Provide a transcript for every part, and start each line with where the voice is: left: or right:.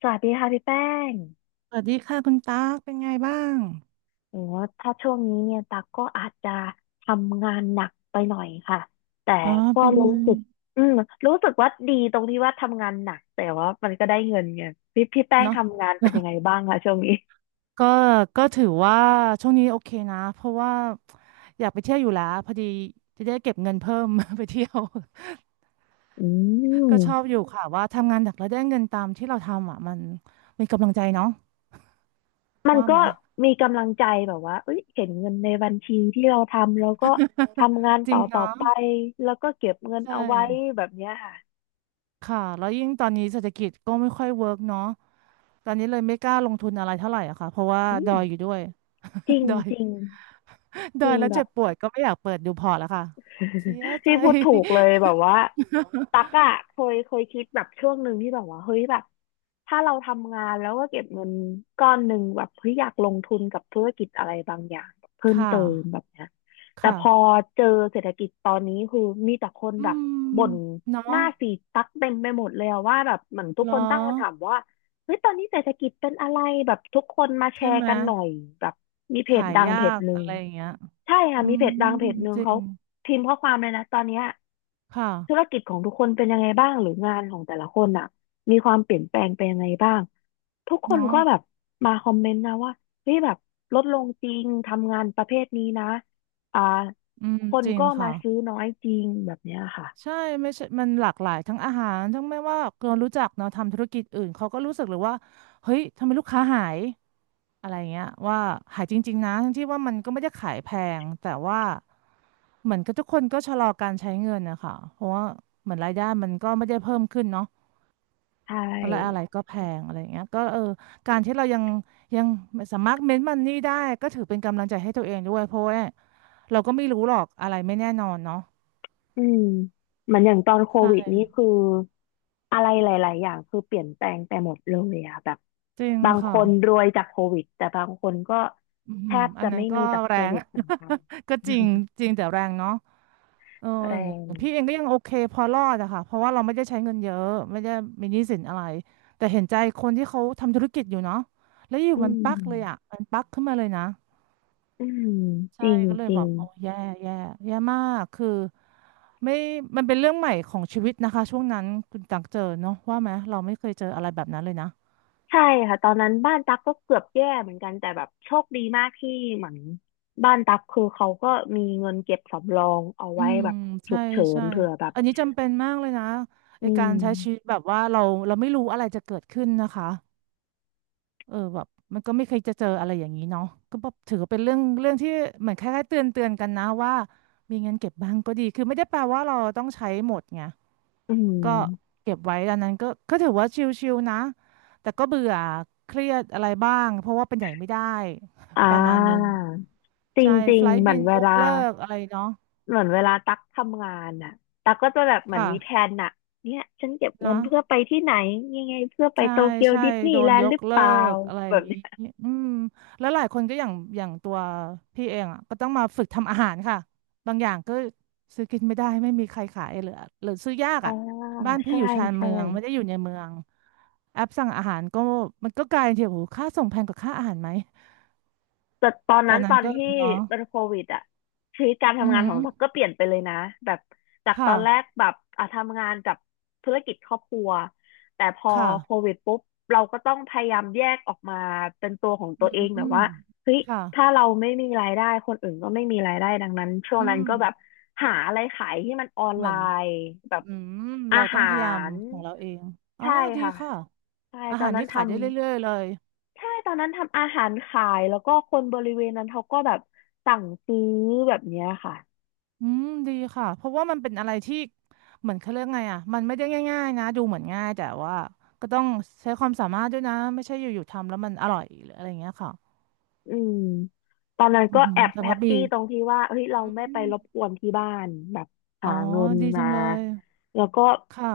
left: สวัสดีค่ะพี่แป้ง
right: สวัสดีค่ะคุณตากเป็นไงบ้าง
left: โอ้ถ้าช่วงนี้เนี่ยตักก็อาจจะทำงานหนักไปหน่อยค่ะแต่
right: อ๋อ
left: ก็
right: เป็น
left: รู้
right: ไง
left: สึกอืมรู้สึกว่าดีตรงที่ว่าทำงานหนักแต่ว่ามันก็ได้เงินไงพี่แป้ง
right: เนาะ
left: ทำงานเป็นยังไงบ้างคะช่วงนี้
right: ก็ก็ถือว่าช่วงนี้โอเคนะเพราะว่าอยากไปเที่ยวอยู่แล้วพอดีจะได้เก็บเงินเพิ่ม ไปเที่ยว
left: อื
right: ก็ชอบ
left: ม
right: อยู่ค่ะว่าทำงานหนักแล้วได้เงินตามที่เราทำอ่ะมันมีกำลังใจเนาะ
left: มัน
right: ว่า
left: ก็
right: ไหม
left: มีกำลังใจแบบว่าเอ้ยเห็นเงินในบัญชีที่เราทำแล้วก็ทำงาน
right: จริ
left: ต่อ
right: ง
left: ต่อ
right: เนาะ
left: ไปแล้วก็เก็บเงิน
right: ใช่
left: เอาไว้แบบเนี้ยค่ะ
right: ค่ะแล้วยิ่งตอนนี้เศรษฐกิจก็ไม่ค่อยเวิร์กเนาะตอนนี้เลยไม่กล้าลงทุนอะไรเท่าไหร่อะค่ะเพราะว่า
left: อื
right: ด
left: ม
right: อยอยู่ด้วย
left: จริง
right: ดอย
left: จริงจ
right: เดิ
left: ริ
right: น
left: ง
right: แล้ว
left: แบ
right: เจ็
left: บ
right: บปวดก็ไม่อยากเปิดดูพอร์ตแล้วค่ะ เสีย ใจ
left: พี่พูดถูกเลยแบบว่าตักอะเคยคิดแบบช่วงหนึ่งที่แบบว่าเฮ้ยแบบถ้าเราทำงานแล้วก็เก็บเงินก้อนหนึ่งแบบเฮ้ยอยากลงทุนกับธุรกิจอะไรบางอย่างเพิ่ ม
right: ค่
left: เติมแบ
right: ะ
left: บเนี้ยแต่
right: ค่ะ
left: พอเจอเศรษฐกิจตอนนี้คือมีแต่คน
right: อื
left: แบบ
right: ม
left: บ่นห
right: เนาะ
left: น้าสีดตักเต็มไปหมดเลยอะว่าแบบเหมือนทุก
right: เหร
left: ค
right: อ
left: นตั้งคำถามว่าเฮ้ยตอนนี้เศรษฐกิจเป็นอะไรแบบทุกคนมาแช
right: ใช่
left: ร์
right: ไหม
left: กันหน่อยแบบมีเพจ
right: ขาย
left: ดัง
right: ยา
left: เพจ
right: ก
left: หนึ่
right: อะ
left: ง
right: ไรอย่างเงี้ย
left: ใช่ค่ะ
right: อื
left: มีเพจ
right: ม
left: ดังเพจหนึ่ง
right: จริ
left: เขา
right: ง
left: พิมพ์ข้อความเลยนะตอนเนี้ย
right: ค่ะ
left: ธุรกิจของทุกคนเป็นยังไงบ้างหรืองานของแต่ละคนอ่ะมีความเปลี่ยนแปลงไปยังไงบ้างทุกคน
right: เนาะ
left: ก็แบบมาคอมเมนต์นะว่าเฮ้ยแบบลดลงจริงทำงานประเภทนี้นะอ่า
right: อืม
left: คน
right: จริง
left: ก็มา
right: ค่ะ
left: ซื้อน้อยจริงแบบเนี้ยค่ะ
right: ใช่ไม่ใช่มันหลากหลายทั้งอาหารทั้งไม่ว่าคนรู้จักเนาะทำธุรกิจอื่นเขาก็รู้สึกเลยว่าเฮ้ยทำไมลูกค้าหายอะไรเงี้ยว่าหายจริงๆนะทั้งที่ว่ามันก็ไม่ได้ขายแพงแต่ว่าเหมือนกับทุกคนก็ชะลอการใช้เงินนะคะเพราะว่าเหมือนรายได้มันก็ไม่ได้เพิ่มขึ้นเนาะ
left: ใช
right: ก็เลยอะไร
left: ่
right: ก็แพงอะไรเงี้ยก็เออการที่เรายังสามารถเม้นมันนี่ได้ก็ถือเป็นกำลังใจให้ตัวเองด้วยเพราะว่าเราก็ไม่รู้หรอกอะไรไม่แน่นอนเนาะ
left: อืมเหมือนอย่างตอนโควิด
right: ใช่
left: นี่คืออะไรหลายๆอย่างคือเปลี่ยนแปลงไปหมดเลยอะแบบ
right: จริง
left: บางค
right: ค่ะ
left: นรวยจากโควิดแต่บางคนก็
right: อือ
left: แท
right: หือ
left: บ
right: อั
left: จะ
right: นนั้
left: ไม่
right: นก็
left: มีจากโค
right: แรง
left: วิดเหมือนกัน
right: ก็
left: อื
right: จริ
left: ม
right: งจริงแต่แรงเนาะเออ
left: แร
right: อ
left: ง
right: ย่างพี่เองก็ยังโอเคพอรอดอะค่ะเพราะว่าเราไม่ได้ใช้เงินเยอะไม่ได้มีหนี้สินอะไรแต่เห็นใจคนที่เขาทำธุรกิจอยู่เนาะแล้วอยู่
left: อื
right: มัน
left: ม
right: ปักเลยอะมันปักขึ้นมาเลยนะ
left: อืมจ
right: ใช่
left: ริง
right: ก็เล
left: จ
right: ย
left: ริ
right: บอ
left: ง
right: กโอ้แย่แย่แย่มากคือไม่มันเป็นเรื่องใหม่ของชีวิตนะคะช่วงนั้นคุณตักเจอเนาะว่าไหมเราไม่เคยเจออะไรแบบนั้นเลยนะ
left: ใช่ค่ะตอนนั้นบ้านตั๊กก็เกือบแย่เหมือนกันแต่แบบโชคดีมากที่เหมือนบ้านตั๊กคือเขาก็มีเงินเก็บสำรองเอา
right: อื
left: ไว้
right: ม
left: แบบฉุ
right: ใช่
left: กเฉิน
right: ใช่
left: เผื่อแบบ
right: อันนี้จำเป็นมากเลยนะไอ
left: อื
right: การ
left: ม
right: ใช้ชีวิตแบบว่าเราไม่รู้อะไรจะเกิดขึ้นนะคะเออแบบมันก็ไม่เคยจะเจออะไรอย่างนี้เนาะก็แบบถือว่าเป็นเรื่องเรื่องที่เหมือนคล้ายๆเตือนเตือนกันนะว่ามีเงินเก็บบ้างก็ดีคือไม่ได้แปลว่าเราต้องใช้หมดไง
left: อื
right: ก็
left: ม
right: เก็บไว้ดังนั้นก็ถือว่าชิลๆนะแต่ก็เบื่อเครียดอะไรบ้างเพราะว่าเป็นใหญ่ไม่ได้
left: อ่า
right: ประมาณนึง
left: จร
right: ใช่
left: ิ
right: ไฟ
left: งๆ
right: ล์
left: เหมื
right: บิ
left: อน
right: น
left: เว
right: ยก
left: ลา
right: เลิกอะไรเนาะ
left: เหมือนเวลาตักทำงานอ่ะตักก็จะแบบเหมือน
right: ค่ะ
left: มีแผนอ่ะเนี่ยฉันเก็บเงิ
right: นะ
left: นเพื่อไปที่ไหน ยังไงเพื่อไป
right: ใช่
left: โตเกียว
right: ใช่
left: ดิสนี
right: โด
left: ย์แล
right: น
left: น
right: ย
left: ด์ห
right: ก
left: รือเป
right: เลิ
left: ล่า
right: กอะไรอ
left: แบ
right: ย่า
left: บ
right: งงี้
left: เนี้ย
right: อืมแล้วหลายคนก็อย่างอย่างตัวพี่เองอ่ะก็ต้องมาฝึกทำอาหารค่ะบางอย่างก็ซื้อกินไม่ได้ไม่มีใครขายเหลือหรือซื้อยาก
left: อ่า
right: อ่ะบ้านพี่
left: ใช่
right: อยู่ชาน
left: ใช่
right: เมืองไม่ได้อยู่ในเมืองแอปสั่งอาหารก็มันก็กลายเป็นที่โอ้โหค่าส่งแพงกว่าค่าอาหารไหม
left: แต่ตอน
right: ตอ
left: นั้
right: น
left: นต
right: นั้น
left: อน
right: ก็
left: ที่
right: เนาะ
left: เป็นโควิดอะชีวิตการ
right: อือ
left: ทำงาน
right: หื
left: ขอ
right: อ
left: งเราก็เปลี่ยนไปเลยนะแบบจากตอ
right: ค่ะ
left: นแรกแบบอ่ะทำงานกับธุรกิจครอบครัวแต่พอ
right: ค่ะ
left: โควิดปุ๊บเราก็ต้องพยายามแยกออกมาเป็นตัวของ
right: อื
left: ตัวเองแบบ
right: ม
left: ว่าเฮ้ย
right: ค่ะ
left: ถ้าเราไม่มีรายได้คนอื่นก็ไม่มีรายได้ดังนั้นช่วง
right: อื
left: นั้น
right: ม
left: ก็แบบหาอะไรขายที่มันออน
right: เห
left: ไล
right: มือน
left: น์แบบ
right: อืม
left: อา
right: เราต้อ
left: หา
right: งพยายาม
left: ร
right: ของเราเองอ๋อ
left: ใช่
right: ดี
left: ค่ะ
right: ค่ะ
left: ใช่
right: อา
left: ตอ
right: หา
left: น
right: ร
left: นั้
right: นี่
left: น
right: ขาย
left: ทำ
right: ได้เรื่อยๆเลย
left: ใช่ตอนนั้นทำอาหารขายแล้วก็คนบริเวณนั้นเขาก็แบบสั่งซื้อแบบเนี้ยค่ะ
right: อืมดีค่ะเพราะว่ามันเป็นอะไรที่เหมือนเขาเรียกไงอ่ะมันไม่ได้ง่ายๆนะดูเหมือนง่ายแต่ว่าก็ต้องใช้ความสามารถด้วยนะไม่ใช่อยู่ๆทำแล้วมันอร่อยหรืออะไรอย่างเงี้ยค่ะ
left: อืมตอนนั้น
right: อื
left: ก็
right: อหือ
left: แอบ
right: จัง
left: แฮ
right: กะ
left: ป
right: บี
left: ปี้ตรงที่ว่าเฮ้ยเราไม่
right: อื
left: ไป
right: ม
left: รบกวนที่บ้านแบบ
right: อ๋
left: หา
right: อ
left: เงิน
right: ดีจั
left: มา
right: งเลย
left: แล้วก็
right: ค่ะ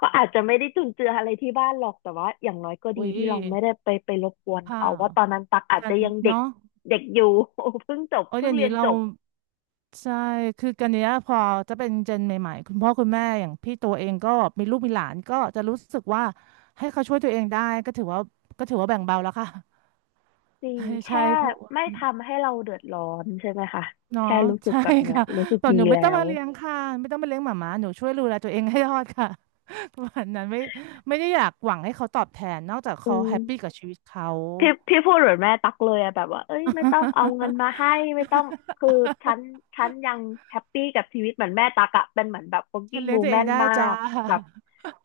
left: ก็อาจจะไม่ได้จุนเจืออะไรที่บ้านหรอกแต่ว่าอย่างน้อยก็
right: อุ๊
left: ดี
right: ย
left: ที่เราไม่ได้ไปไปรบกวน
right: ค่ะ
left: เขาว่าตอนนั้นตักอาจ
right: กั
left: จะ
right: น
left: ยังเด็ก
right: เนาะ
left: เด็กอยู่ เพิ่งจบ
right: โอ้ย
left: เพิ่
right: เดี๋
left: ง
right: ยว
left: เรี
right: นี้
left: ยน
right: เรา
left: จบ
right: ใช่คือกันเนี้ยพอจะเป็นเจนใหม่ๆคุณพ่อคุณแม่อย่างพี่ตัวเองก็มีลูกมีหลานก็จะรู้สึกว่าให้เขาช่วยตัวเองได้ก็ถือว่าก็ถือว่าแบ่งเบาแล้วค่ะ
left: จริ ง
right: ใช่ใช่
left: แค่
right: เพราะว่า
left: ไม่ทำให้เราเดือดร้อนใช่ไหมคะ
right: เนาะ
left: แค่รู้ สึก
right: ใช่
left: แบบเนี้ย
right: ค่ะ
left: รู้สึก
right: แบบ
left: ดี
right: หนูไม่
left: แล้
right: ต้อง
left: ว
right: มาเลี้ยงค่ะไม่ต้องมาเลี้ยงหมาหมาหนูช่วยดูแลตัวเองให้รอดค่ะ ประมาณนั้นไม่ได้อยากหวังให้เขาตอบแทนนอกจาก
left: อื
right: เขาแฮ
left: ม
right: ปปี้กับชีวิตเขา
left: พี่พูดเหมือนแม่ตักเลยอะแบบว่าเอ้ยไม่ต้องเอาเงินมาให้ ไม่ต้องคือฉันฉันยังแฮปปี้กับชีวิตเหมือนแม่ตักอะเป็นเหมือนแบบ
right: ฉัน
left: working
right: เลี้ยงตัวเอง
left: woman
right: ได้
left: มา
right: จ้า
left: กแบบ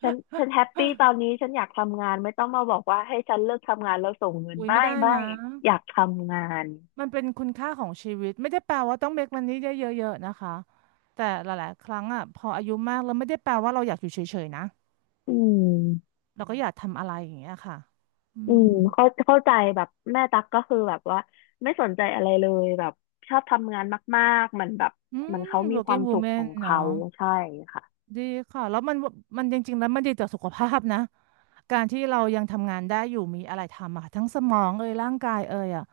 left: ฉันแฮปปี้ตอนนี้ฉันอยากทำงานไม่ต้องมาบอกว่าให้ฉันเลิกทำงานแล้วส่งเงิ น
right: อุ้ย
left: ไม่
right: ไม่ได้
left: ไม่
right: นะ
left: อยากทำงาน
right: มันเป็นคุณค่าของชีวิตไม่ได้แปลว่าต้องเมคมันนี่ได้เยอะๆนะคะแต่หลายๆครั้งอ่ะพออายุมากแล้วไม่ได้แปลว่าเราอยากอยู่เฉยๆนะ
left: อืม
right: เราก็อยากทำอะไรอย่างเงี้ยค่ะอื
left: อื
right: ม
left: มเข้าใจแบบแม่ตักก็คือแบบว่าไม่สนใจอะไรเลยแบบชอบทำงานมากๆมันแบบ
right: อื
left: มัน
right: ม
left: เขามีความ
right: working
left: สุขขอ
right: woman
left: งเขา
right: เนาะ
left: ใช่ค่ะ
right: ดีค่ะแล้วมันมันจริงๆแล้วมันดีต่อสุขภาพนะการที่เรายังทำงานได้อยู่มีอะไรทำอะทั้งสมองเอ่ยร่างกายเอ่ยอ่ะ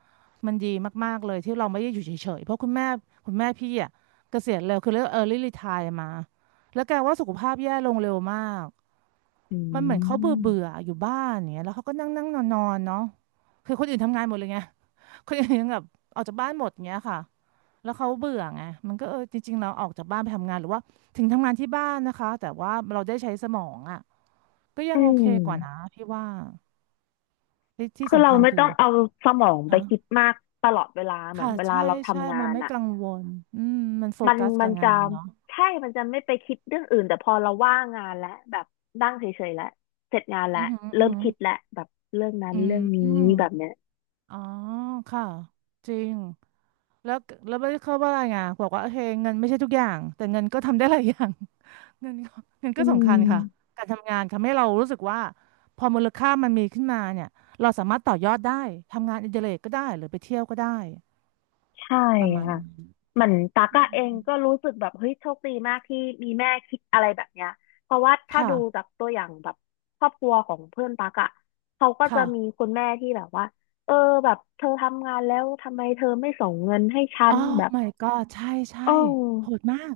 right: มันดีมากๆเลยที่เราไม่ได้อยู่เฉยๆเพราะคุณแม่พี่อ่ะเกษียณเร็วคือเรียก early retire มาแล้วแกว่าสุขภาพแย่ลงเร็วมาก
left: อื
right: มันเหมือนเขาเบื่อเบื่อ
left: ม
right: อยู่บ้านอย่างเงี้ยแล้วเขาก็นั่งนั่งนอนนอนเนาะคือคนอื่นทำงานหมดเลยไง คนอื่นยังแบบออกจากบ้านหมดเงี้ยค่ะแล้วเขาเบื่อไงมันก็เออจริงๆเราออกจากบ้านไปทำงานหรือว่าถึงทำงานที่บ้านนะคะแต่ว่าเราได้ใช้สมองอ่ะก็ยั
left: อื
right: งโอเค
left: ม
right: กว่านะพี่ว่าที่ที่
left: คือ
right: สำ
left: เรา
right: คัญ
left: ไม่
right: คื
left: ต้อ
right: อ
left: งเอาสมองไป
right: ฮะ
left: คิดมากตลอดเวลาเหมือน
right: ค่ะ
left: เวลา
right: ใช่
left: เรา
right: ใช่
left: ทำงา
right: มัน
left: น
right: ไม่
left: อ่ะ
right: กังวลอืมมันโฟ
left: มัน
right: กัส
left: มั
right: กับ
left: น
right: งา
left: จะ
right: นเนาะ
left: ใช่มันจะไม่ไปคิดเรื่องอื่นแต่พอเราว่างงานแล้วแบบนั่งเฉยๆแล้วเสร็จงานแล้ว
right: อือหืออื
left: เริ่
right: อ
left: ม
right: หือ
left: คิดแล้วแบบเรื่องนั้น
right: อืม
left: เรื่องนี้แบบเนี้ย
right: อ๋อค่ะจริงแล้วไม่เข้าว่าอะไรไงบอกว่าโอเคเงินไม่ใช่ทุกอย่างแต่เงินก็ทำได้หลายอย่าง เงินก็เงิน
left: อื
right: ก็สำคัญค่ะ
left: ม
right: การทำงานทำให้เรารู้สึกว่าพอมูลค่ามันมีขึ้นมาเนี่ยเราสามารถต่อยอดได้ทำงานอดิเรกก็ได้หรือไปเที่ยวก็ได้
left: ใช่
right: ประมาณ
left: ค่ะ
right: นี้
left: เหมือนตาก
right: อื
left: อะเอง
right: ม
left: ก็รู้สึกแบบเฮ้ยโชคดีมากที่มีแม่คิดอะไรแบบเนี้ยเพราะว่าถ้า
right: ค่ะ
left: ดูจากตัวอย่างแบบครอบครัวของเพื่อนตากอะเขาก็จะมี
right: ค่ะ
left: คุณแม่ที่แบบว่าเออแบบเธอทำงานแล้วทำไมเธอไม่ส่งเงินให้ฉั
right: อ๋อ
left: นแบบ
right: my god ใช่ใช่
left: เ
right: โห
left: ออ
right: ดมาก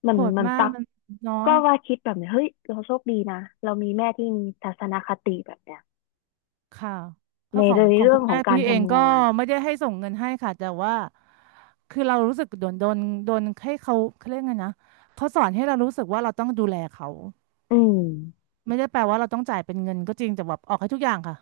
left: เหมือ
right: โห
left: น
right: ด
left: เหมือน
right: มาก
left: ตัก
right: มันเนาะ
left: ก็ว่าคิดแบบเนี้ยเฮ้ยเราโชคดีนะเรามีแม่ที่มีทัศนคติแบบเนี้ย
right: ค่ะเพ
left: ใน
right: ราะขอ
left: เร
right: งของ
left: ื่อ
right: คุ
left: ง
right: ณ
left: ขอ
right: แม่
left: งกา
right: พี่
left: ร
right: เอง
left: ทำ
right: ก็
left: งาน
right: ไม่ได้ให้ส่งเงินให้ค่ะแต่ว่าคือเรารู้สึกโดนโดนให้เขาเขาเรียกไงนะเขาสอนให้เรารู้สึกว่าเราต้องดูแลเขา
left: อืม
right: ไม่ได้แปลว่าเราต้องจ่ายเป็นเงินก็จริงแต่แบบออกให้ทุกอย่างค่ะ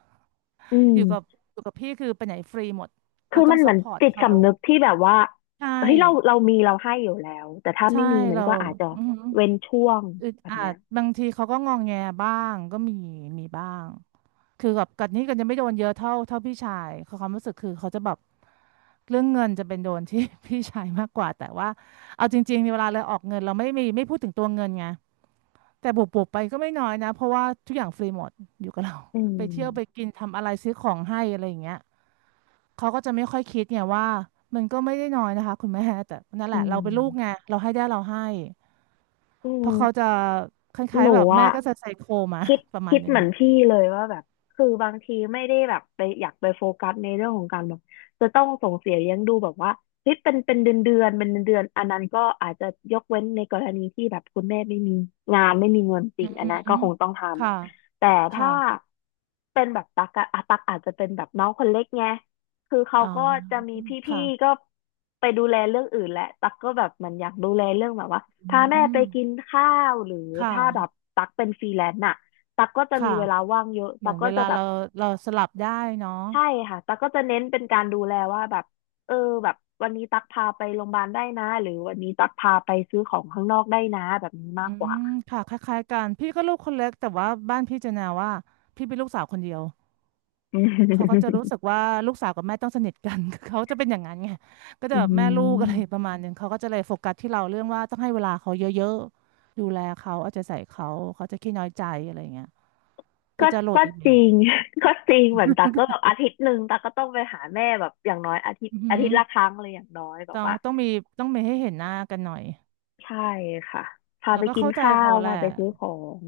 left: อื
right: อยู่กับ
left: ม
right: อยู่กับพี่คือไปไหนฟรีหมด
left: คื
right: เรา
left: อ
right: ต้อ
left: มัน
right: ง
left: เห
right: ซั
left: มือ
right: พ
left: น
right: พอร์ต
left: จิต
right: เขา
left: สำนึกที่แบบว่า
right: ใช่
left: เฮ้ยเรามีเราให้อยู่แล้วแต่ถ้า
right: ใช่
left: ไม่มีมัน
right: เรา
left: ก็อาจจะ
right: อือหือ
left: เว้นช่วง
right: อึด
left: แบบ
right: อั
left: เนี้
right: ด
left: ย
right: บางทีเขาก็งองแงบ้างก็มีมีบ้าง คือแบบกันนี่กันจะไม่โดนเยอะเท่าพี่ชายเขาความรู้สึกคือเขาจะแบบเรื่องเงินจะเป็นโดนที่ พี่ชายมากกว่าแต่ว่าเอาจริงๆเวลาเราออกเงินเราไม่มีไม่พูดถึงตัวเงินไงแต่บวกๆไปก็ไม่น้อยนะเพราะว่าทุกอย่างฟรีหมดอยู่กับเรา
left: อื
right: ไปเที่ยวไป
left: ม
right: กินทำอะไรซื้อของให้อะไรอย่างเงี้ยเขาก็จะไม่ค่อยคิดเนี่ยว่ามันก็ไม่ได้น้อยนะคะคุณแม่แต่นั่นแห
left: อื
right: ละเราเป็นลูกไง
left: ม
right: เราให้ได้เราให้
left: อื
right: เพราะเขา
left: ม
right: จะคล้า
left: ห
right: ย
left: นู
right: ๆแบบแม่
left: อ่ะ
right: ก็จะไซโคมา
left: คิด
right: ประมาณ
left: คิด
right: หนึง
left: เหมือนพี่เลยว่าแบบคือบางทีไม่ได้แบบไปอยากไปโฟกัสในเรื่องของการแบบจะต้องส่งเสียเลี้ยงดูแบบว่าเฮ้ยเป็นเดือนเดือนเป็นเดือนเดือนอันนั้นก็อาจจะยกเว้นในกรณีที่แบบคุณแม่ไม่มีงานไม่มีเงินจ
right: อื
left: ริงอันนั้น
right: ม
left: ก็คงต้องท
right: ค่ะ
left: ำแต่ถ้า
right: ค่ะ
left: เป็นแบบตักอาจจะเป็นแบบน้องคนเล็กไงคือเขา
right: อ๋อ
left: ก็จะมีพี่ๆ
right: ค่ะ
left: ก็ไปดูแลเรื่องอื่นแหละตักก็แบบมันอยากดูแลเรื่องแบบว่า
right: อื
left: พาแม่ไป
right: ม
left: กินข้าวหรือ
right: ค่ะ
left: ถ้าแบบตักเป็นฟรีแลนซ์น่ะ ตักก็จะมี
right: ค่ะ
left: เวลาว่างเยอะ
right: เห
left: ตั
right: มือ
left: ก
right: น
left: ก็
right: เว
left: จะ
right: ลา
left: แบบ
right: เราเราสลับได้เนาะ
left: ใช่ค่ะตักก็จะเน้นเป็นการดูแลว่าแบบเออแบบวันนี้ตักพาไปโรงพยาบาลได้นะหรือวันนี้ตักพาไปซื้อของข้างนอกได้นะแบบนี้มาก
right: อื
left: กว่า
right: ม ค่ะคล้ายๆกัน พี่ก็ลูกคนเล็กแต่ว่าบ้านพี่จะแนวว่าพี่เป็นลูกสาวคนเดียว
left: อื
right: เขาก็จะ
left: ม
right: รู้สึกว่าลูกสาวกับแม่ต้องสนิทกัน เขาจะเป็นอย่างนั้นไง ก็จะ
left: อื
right: แบบแม่ลูกอะไรประ
left: ม
right: มาณนึงเขาก็จะเลยโฟกัสที่เราเรื่องว่าต้องให้เวลาเขาเยอะๆดูแลเขาเอาใจใส่เขาเขาจะขี้น้อยใจอะไรอย่างเงี้ยก็
left: ก็
right: จะโหลด
left: ก็
right: อีกแบ
left: จริ
right: บ
left: ง ก็จริงเหมือนตักก็แบบอาทิตย์หนึ่งตักก็ต้องไปหาแม่แบบอย่างน้อยอาทิตย์
right: อือหื
left: อา
right: อ
left: ทิตย์ละครั้งเลยอย่างน้อยแบบ
right: ต้อง
left: ว่า
right: มีต้องมีให้เห็นหน้ากันหน่อย
left: ใช่ค่ะพา
right: แล้
left: ไป
right: วก็
left: กิน
right: เข้าใจ
left: ข้า
right: เขา
left: ว
right: แหละ
left: พาไปซื้อของ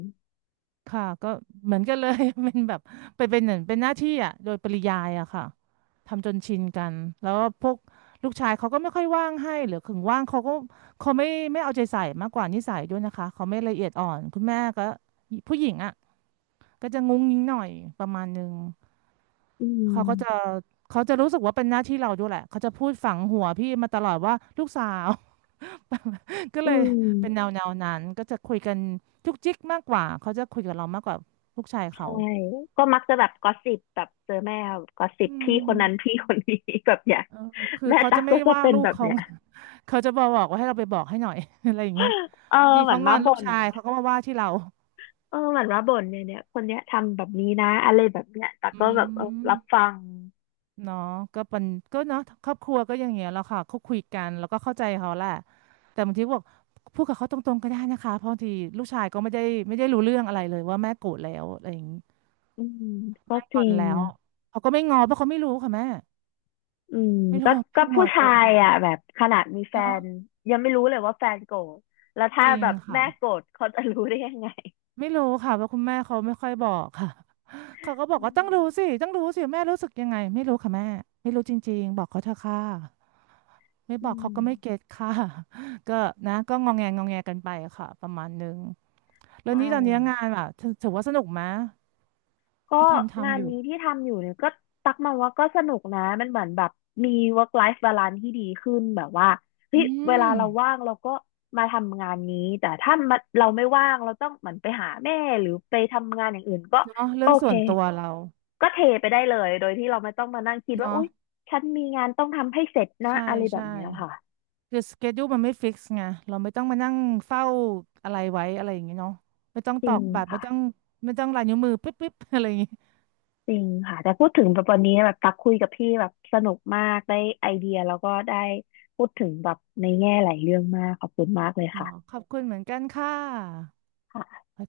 right: ค่ะ ก็เหมือนกันเลย เป็นแบบเป็นเหมือนเป็นหน้าที่อ่ะโดยปริยายอะค่ะทำจนชินกัน แล้วก็พวกลูกชายเขาก็ไม่ค่อยว่างให้หรือถึงว่างเขาก็เขาไม่เอาใจใส่มากกว่านิสัยด้วยนะคะ เขาไม่ละเอียดอ่อน คุณแม่ก็ผู้หญิงอ่ะก็จะงุ้งงิ้งหน่อยประมาณนึง
left: อื
right: เขาก็จะ
left: ม
right: เขาจะรู้สึกว่าเป็นหน้าที่เราด้วยแหละเขาจะพูดฝังหัวพี่มาตลอดว่าลูกสาว ก็
left: อื
right: เลยเป็นแน
left: ม
right: วนั้นก็จะคุยกันจุกจิกมากกว่าเขาจะคุยกับเรามากกว่าลูกชาย
left: ใช่
right: เขา
left: ก็มักจะแบบกอสซิปแบบเจอแม่กอสซิ
right: อื
left: ปพี่คนนั้น
right: ม
left: พี่คนนี้ แบบเนี้ย
right: เออคือ
left: แม่
right: เขา
left: ตั๊
right: จะ
left: ก
right: ไม่
left: ก็จะ
right: ว่า
left: เป็น
right: ลู
left: แบ
right: ก
left: บ
right: เขา
left: เนี้ย
right: เขาจะบอกว่าให้เราไปบอกให้หน่อย อะไรอย่างเงี้ย
left: เออ
right: บางที
left: เหมือ
right: เขา
left: น
right: ง
left: มา
right: อนลู
left: บ่
right: ก
left: น
right: ชายเขาก็มาว่าที่เรา
left: เออเหมือนมาบ่นเนี่ยเนี่ยคนเนี้ยทำแบบนี้นะอะไรแบบเนี้ยตั๊ก
right: อื
left: ก็แบบเออรับ
right: ม
left: ฟัง
right: เนาะก็เป็นก็เนาะครอบครัวก็อย่างเงี้ยแหล้วค่ะเขาคุยกันแล้วก็เข้าใจเขาแหละแต่บางทีก็บอกพูดกับเขาตรงๆก็ได้นะคะเพราะบางทีลูกชายก็ไม่ได้ไม่ได้รู้เรื่องอะไรเลยว่าแม่โกรธแล้วอะไรอย่างงี้
left: อืมก็
right: แม่
left: จ
right: งอ
left: ริ
right: น
left: ง
right: แล้วเขาก็ไม่งอเพราะเขาไม่รู้ค่ะแม่
left: อืม
right: ไม่รู้
left: ก็
right: ว่า
left: ก็
right: แม่ง
left: ผู้
right: อนเอ
left: ชา
right: อ
left: ยอ่ะแบบขนาดมีแฟ
right: เนาะ
left: นยังไม่รู้เลยว่าแฟนโกรธแล้วถ้า
right: จริ
left: แบ
right: ง
left: บแม่
right: ค่ะ
left: โกรธเขาจะรู้ได้ยังไง
right: ไม่รู้ค่ะเพราะคุณแม่เขาไม่ค่อยบอกค่ะ เขาก็บอก
left: อื
right: ว่าต้อ
left: ม
right: งรู้สิต้องรู้สิแม่รู้สึกยังไงไม่รู้ค่ะแม่ไม่รู้จริงๆบอกเขาเถอะค่ะ ไม่บ
left: อื
right: อกเขา
left: ม
right: ก็ไม่เก็ตค่ะ ก็นะก็งองแงงองแงกันไปค่ะประมาณนึงแล้ว
left: ใช่
right: นี้ตอนนี้งานแบบถือว่าสนุกไหม
left: ก็
right: ที่ทำ
left: งาน
right: อยู่
left: นี้ที่ทำอยู่เนี่ยก็ตักมาว่าก็สนุกนะมันเหมือนแบบมี work life balance ที่ดีขึ้นแบบว่าเฮ้
right: อื
left: ยเวลา
right: ม
left: เราว่างเราก็มาทำงานนี้แต่ถ้ามันเราไม่ว่างเราต้องเหมือนไปหาแม่หรือไปทำงานอย่างอื่นก็
right: เนาะ
left: โอ
right: เรื่อง
left: เค
right: ส่วนตัวเรา
left: ก็เทไปได้เลยโดยที่เราไม่ต้องมานั่งคิดว่า
right: เนาะ
left: อุ๊ยฉันมีงานต้องทำให้เสร็จนะ
right: ใช่
left: อะไรแบ
right: ใช่
left: บเนี้ยค่ะ
right: คือสเกดูมันไม่ฟิกซ์ไงเราไม่ต้องมานั่งเฝ้าอะไรไว้อะไรอย่างเงี้ยเนาะไม่ต้อง
left: จ
right: ต
left: ริ
right: อก
left: ง
right: บัตรไม่
left: ค่ะ
right: ต้องไม่ต้องลายนิ้วมือปิ๊บปิ๊บ อะไรอย่างงี้
left: จริงค่ะแต่พูดถึงแบบวันนี้แบบตักคุยกับพี่แบบสนุกมากได้ไอเดียแล้วก็ได้พูดถึงแบบในแง่หลายเรื่องมากขอบคุณมากเลย
right: เนาะ
left: ค่ะ
right: ขอบคุณเหมือนกันค่ะ
left: ค่ะ